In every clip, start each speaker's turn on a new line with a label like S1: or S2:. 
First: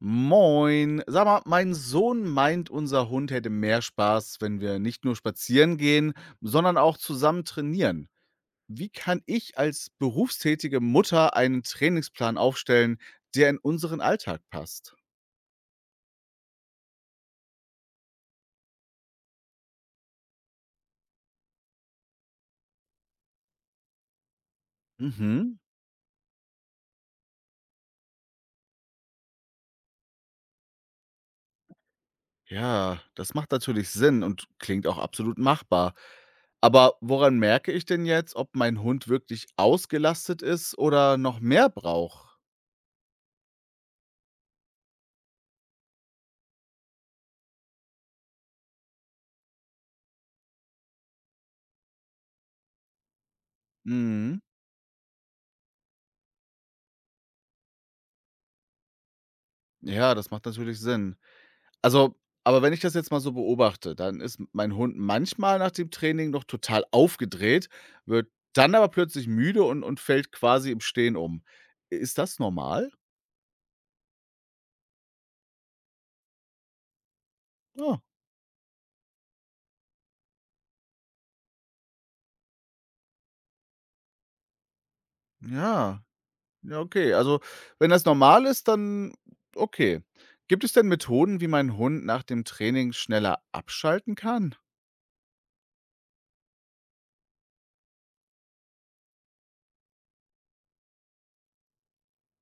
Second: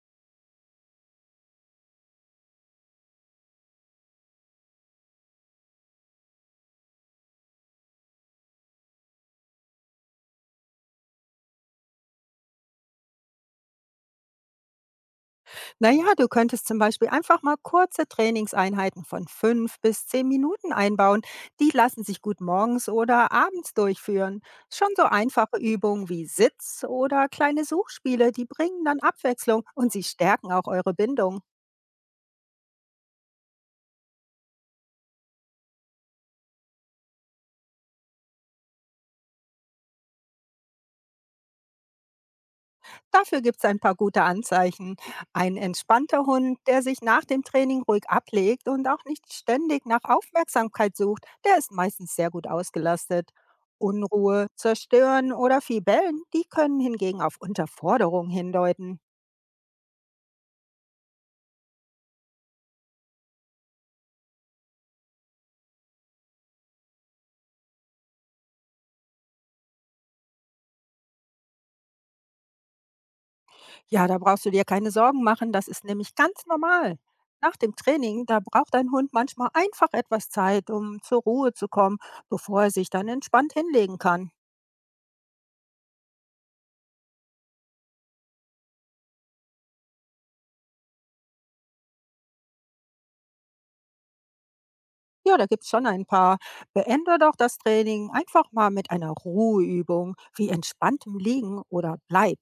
S1: Moin. Sag mal, mein Sohn meint, unser Hund hätte mehr Spaß, wenn wir nicht nur spazieren gehen, sondern auch zusammen trainieren. Wie kann ich als berufstätige Mutter einen Trainingsplan aufstellen, der in unseren Alltag passt?
S2: Na ja, du könntest zum Beispiel einfach mal kurze Trainingseinheiten von 5 bis 10 Minuten einbauen. Die lassen sich gut morgens oder abends durchführen. Schon so einfache
S1: Mhm.
S2: Übungen wie Sitz oder kleine Suchspiele, die bringen dann Abwechslung und sie stärken auch eure Bindung.
S1: Ja, das macht natürlich Sinn und klingt auch absolut machbar. Aber woran merke ich denn jetzt, ob mein Hund wirklich ausgelastet ist oder noch mehr braucht?
S2: Dafür gibt's ein paar gute Anzeichen. Ein entspannter Hund, der sich nach dem Training ruhig ablegt und auch nicht ständig nach Aufmerksamkeit sucht, der ist meistens sehr gut ausgelastet.
S1: Mhm.
S2: Unruhe, Zerstören oder viel Bellen, die können hingegen auf Unterforderung hindeuten.
S1: Ja, das macht natürlich Sinn. Also, aber wenn ich das jetzt mal so beobachte, dann ist mein Hund manchmal nach dem Training noch total aufgedreht, wird dann aber plötzlich müde und fällt quasi im Stehen um. Ist das normal?
S2: Ja, da brauchst du dir keine Sorgen machen, das ist nämlich ganz normal. Nach dem
S1: Ah,
S2: Training, da braucht ein Hund manchmal einfach etwas Zeit, um zur Ruhe zu kommen, bevor er sich dann entspannt hinlegen kann.
S1: ja. Ja, okay. Also, wenn das normal ist, dann okay. Gibt es denn Methoden, wie mein Hund nach dem Training schneller abschalten kann?
S2: Ja, da gibt's schon ein paar. Beende doch das Training einfach mal mit einer Ruheübung wie entspanntem Liegen oder Bleib.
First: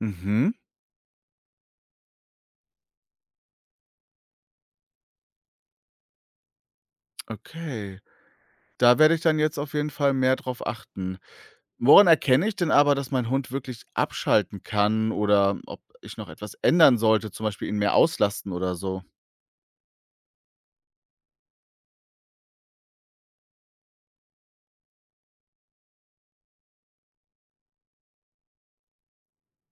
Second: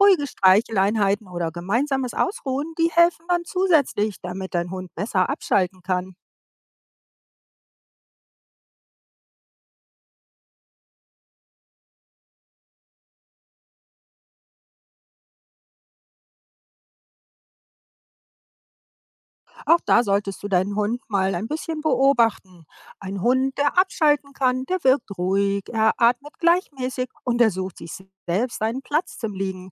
S2: Ruhige Streicheleinheiten oder gemeinsames Ausruhen, die helfen dann zusätzlich, damit dein Hund besser abschalten kann.
S1: okay. Da werde ich dann jetzt auf jeden Fall mehr drauf achten. Woran erkenne ich denn aber, dass mein Hund wirklich abschalten kann oder ob ich noch etwas ändern sollte, zum Beispiel ihn mehr auslasten oder so?
S2: Auch da solltest du deinen Hund mal ein bisschen beobachten. Ein Hund, der abschalten kann, der wirkt ruhig, er atmet gleichmäßig und er sucht sich selbst einen Platz zum Liegen.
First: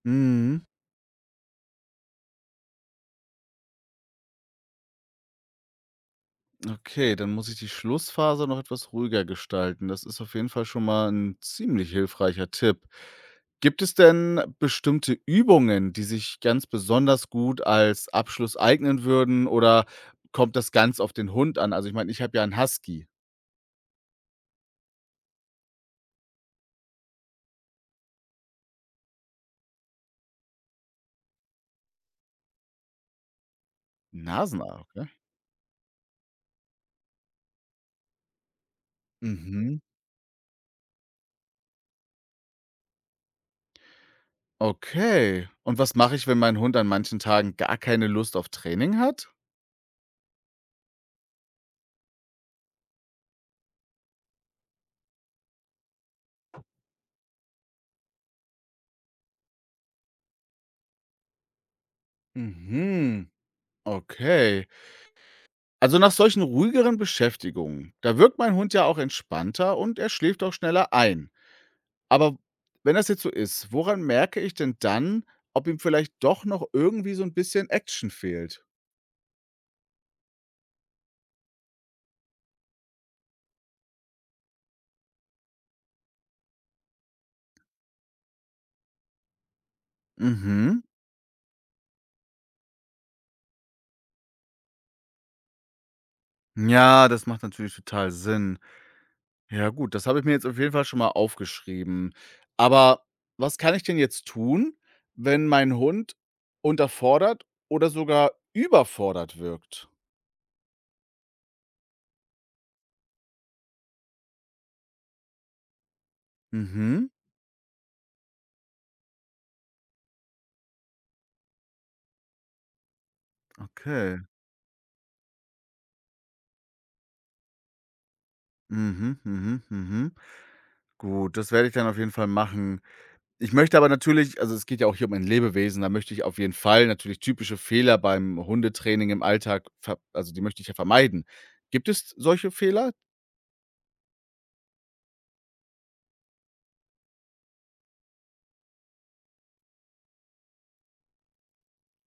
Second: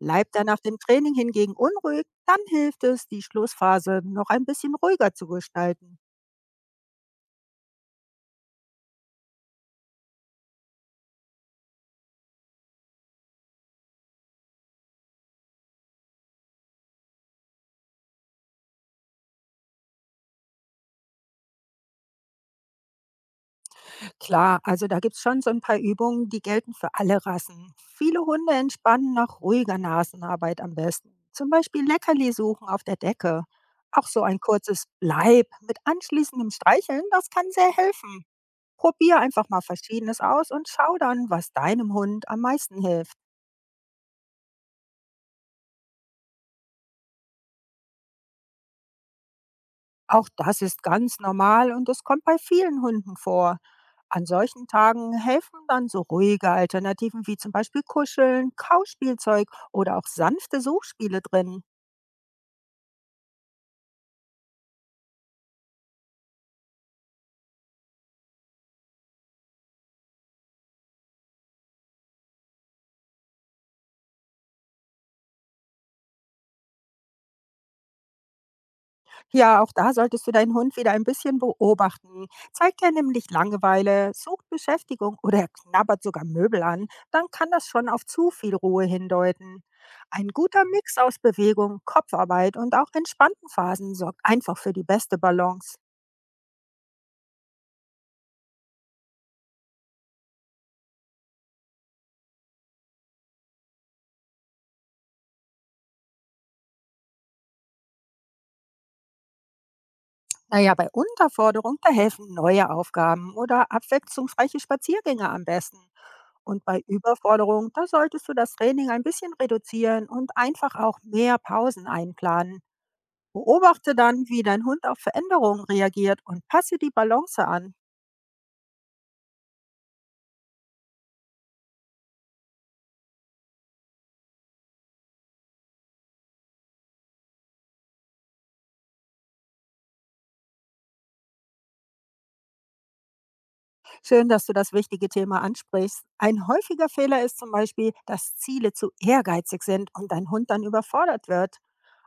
S2: Bleibt er nach
S1: Mhm.
S2: dem Training hingegen unruhig, dann hilft es, die Schlussphase noch ein bisschen ruhiger zu gestalten.
S1: Okay, dann muss ich die Schlussphase noch etwas ruhiger gestalten. Das ist auf jeden Fall schon mal ein ziemlich hilfreicher Tipp. Gibt es denn bestimmte Übungen, die sich ganz besonders gut als Abschluss eignen würden oder kommt das ganz auf den Hund an? Also, ich meine, ich habe ja einen Husky.
S2: Klar, also da gibt es schon so ein paar Übungen, die gelten für alle Rassen. Viele Hunde entspannen nach ruhiger Nasenarbeit am besten. Zum Beispiel Leckerli suchen auf der Decke. Auch so
S1: 'N
S2: ein
S1: Ah,
S2: kurzes
S1: okay.
S2: Bleib mit anschließendem Streicheln, das kann sehr helfen. Probier einfach mal
S1: Mhm.
S2: Verschiedenes aus und schau dann, was deinem Hund am meisten hilft.
S1: Okay. Und was mache ich, wenn mein Hund an manchen Tagen gar keine Lust auf Training hat?
S2: Auch das ist ganz normal und es kommt bei vielen Hunden vor. An solchen Tagen helfen dann so ruhige Alternativen wie zum Beispiel Kuscheln, Kauspielzeug oder auch sanfte Suchspiele drin.
S1: Mhm. Okay. Also nach solchen ruhigeren Beschäftigungen, da wirkt mein Hund ja auch entspannter und er schläft auch schneller ein. Aber wenn das jetzt so ist, woran merke ich denn dann, ob ihm vielleicht doch noch irgendwie so ein bisschen Action fehlt?
S2: Ja, auch da solltest du deinen Hund wieder ein bisschen beobachten. Zeigt er nämlich Langeweile, sucht Beschäftigung oder er knabbert sogar Möbel an, dann kann das schon auf zu viel Ruhe hindeuten. Ein guter
S1: Mhm.
S2: Mix aus Bewegung, Kopfarbeit und auch entspannten Phasen sorgt einfach für die beste Balance.
S1: Ja, das macht natürlich total Sinn. Ja gut, das habe ich mir jetzt auf jeden Fall schon mal aufgeschrieben. Aber was kann ich denn jetzt tun, wenn mein Hund unterfordert oder sogar überfordert wirkt?
S2: Naja, bei Unterforderung, da helfen neue Aufgaben oder abwechslungsreiche Spaziergänge am besten. Und bei
S1: Mhm,
S2: Überforderung, da solltest du das Training ein bisschen reduzieren und einfach auch mehr Pausen einplanen. Beobachte
S1: okay.
S2: dann, wie dein Hund auf Veränderungen reagiert und passe die Balance an.
S1: Mhm, mhm, mhm. Gut, das werde ich dann auf jeden Fall machen. Ich möchte aber natürlich, also es geht ja auch hier um ein Lebewesen, da möchte ich auf jeden Fall natürlich typische Fehler beim Hundetraining im Alltag, ver also die möchte ich ja vermeiden. Gibt es solche Fehler?
S2: Schön, dass du das wichtige Thema ansprichst. Ein häufiger Fehler ist zum Beispiel, dass Ziele zu ehrgeizig sind und dein Hund dann überfordert wird.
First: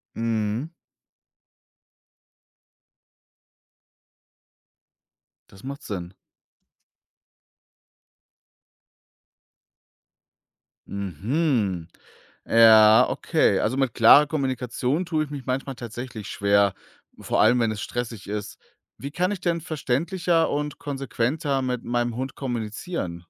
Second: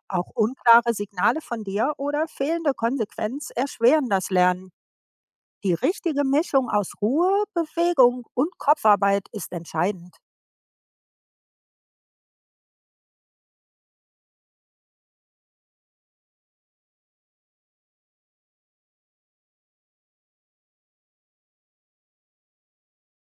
S2: Auch
S1: Mhm,
S2: unklare Signale von dir oder fehlende Konsequenz erschweren das Lernen.
S1: das
S2: Die
S1: macht Sinn.
S2: richtige Mischung aus Ruhe, Bewegung und Kopfarbeit ist entscheidend.
S1: Mhm. Ja, okay. Also mit klarer Kommunikation tue ich mich manchmal tatsächlich schwer, vor allem wenn es stressig ist. Wie kann ich denn verständlicher und konsequenter mit meinem Hund kommunizieren?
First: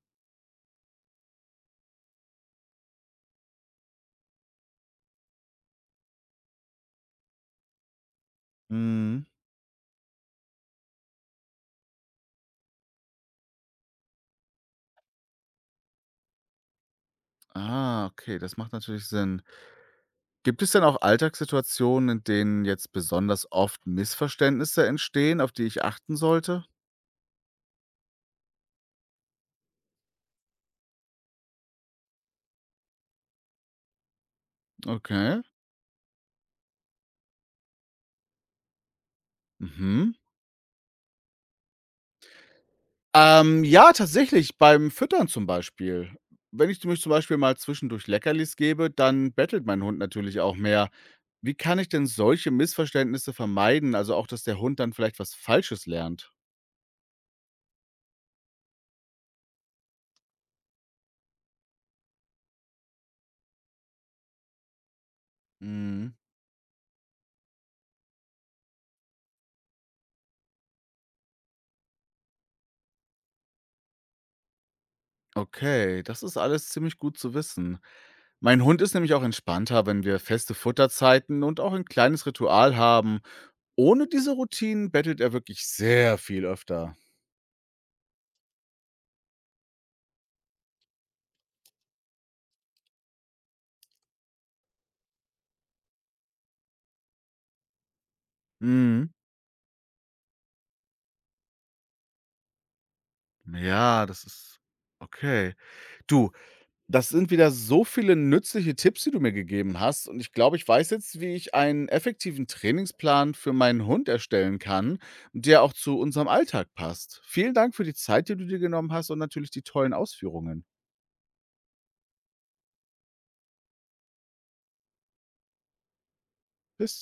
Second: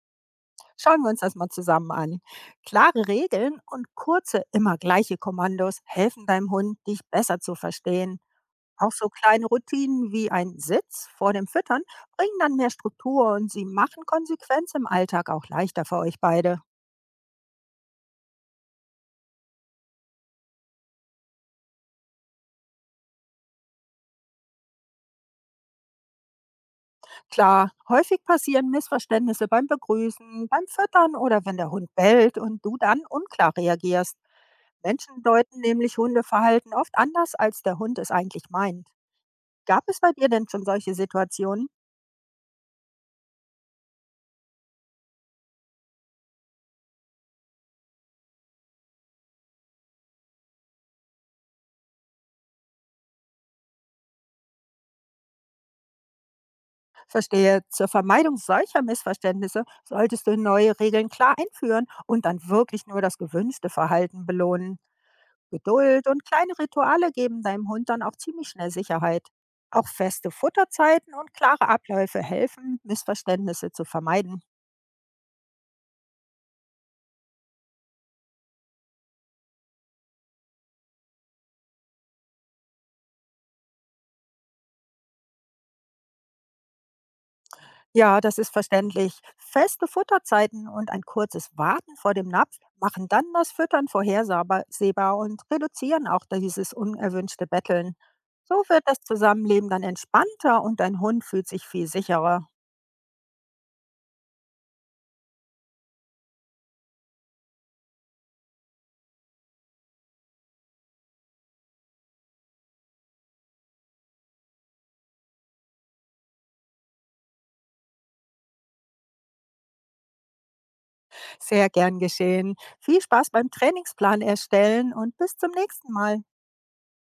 S2: Schauen wir uns das mal zusammen an. Klare Regeln und kurze, immer gleiche Kommandos helfen deinem Hund, dich besser zu verstehen. Auch so
S1: Mhm.
S2: kleine Routinen wie ein Sitz vor dem Füttern bringen dann mehr Struktur und sie machen Konsequenz im Alltag auch leichter für euch beide.
S1: Ah, okay, das macht natürlich Sinn. Gibt es denn auch Alltagssituationen, in denen jetzt besonders oft Missverständnisse entstehen, auf die ich achten sollte?
S2: Klar, häufig passieren Missverständnisse beim Begrüßen, beim Füttern oder wenn der Hund bellt und du dann unklar reagierst. Menschen
S1: Okay.
S2: deuten nämlich Hundeverhalten oft anders, als der Hund es eigentlich meint. Gab es bei
S1: Mhm.
S2: dir denn schon solche Situationen?
S1: Ja, tatsächlich, beim Füttern zum Beispiel. Wenn ich mich zum Beispiel mal zwischendurch Leckerlis gebe, dann bettelt mein Hund natürlich auch mehr. Wie kann ich denn solche Missverständnisse vermeiden? Also auch, dass der Hund dann vielleicht was Falsches lernt?
S2: Verstehe, zur Vermeidung solcher Missverständnisse solltest du neue Regeln klar einführen und dann wirklich nur das gewünschte Verhalten belohnen. Geduld
S1: Mhm.
S2: und kleine Rituale geben deinem Hund dann auch ziemlich schnell Sicherheit. Auch feste Futterzeiten und klare Abläufe helfen, Missverständnisse zu vermeiden.
S1: Okay, das ist alles ziemlich gut zu wissen. Mein Hund ist nämlich auch entspannter, wenn wir feste Futterzeiten und auch ein kleines Ritual haben. Ohne diese Routinen bettelt er wirklich sehr viel öfter.
S2: Ja, das ist verständlich. Feste Futterzeiten und ein kurzes Warten vor dem Napf machen dann das Füttern vorhersehbar und reduzieren auch dieses unerwünschte Betteln. So wird das
S1: Mhm.
S2: Zusammenleben dann entspannter und dein Hund fühlt sich viel sicherer.
S1: Ja, das ist okay. Du, das sind wieder so viele nützliche Tipps, die du mir gegeben hast. Und ich glaube, ich weiß jetzt, wie ich einen effektiven Trainingsplan für meinen Hund erstellen kann, der auch zu unserem Alltag passt. Vielen Dank für die Zeit, die du dir genommen hast und natürlich die tollen Ausführungen.
S2: Sehr gern geschehen. Viel Spaß beim Trainingsplan erstellen und bis zum nächsten Mal.
S1: Bis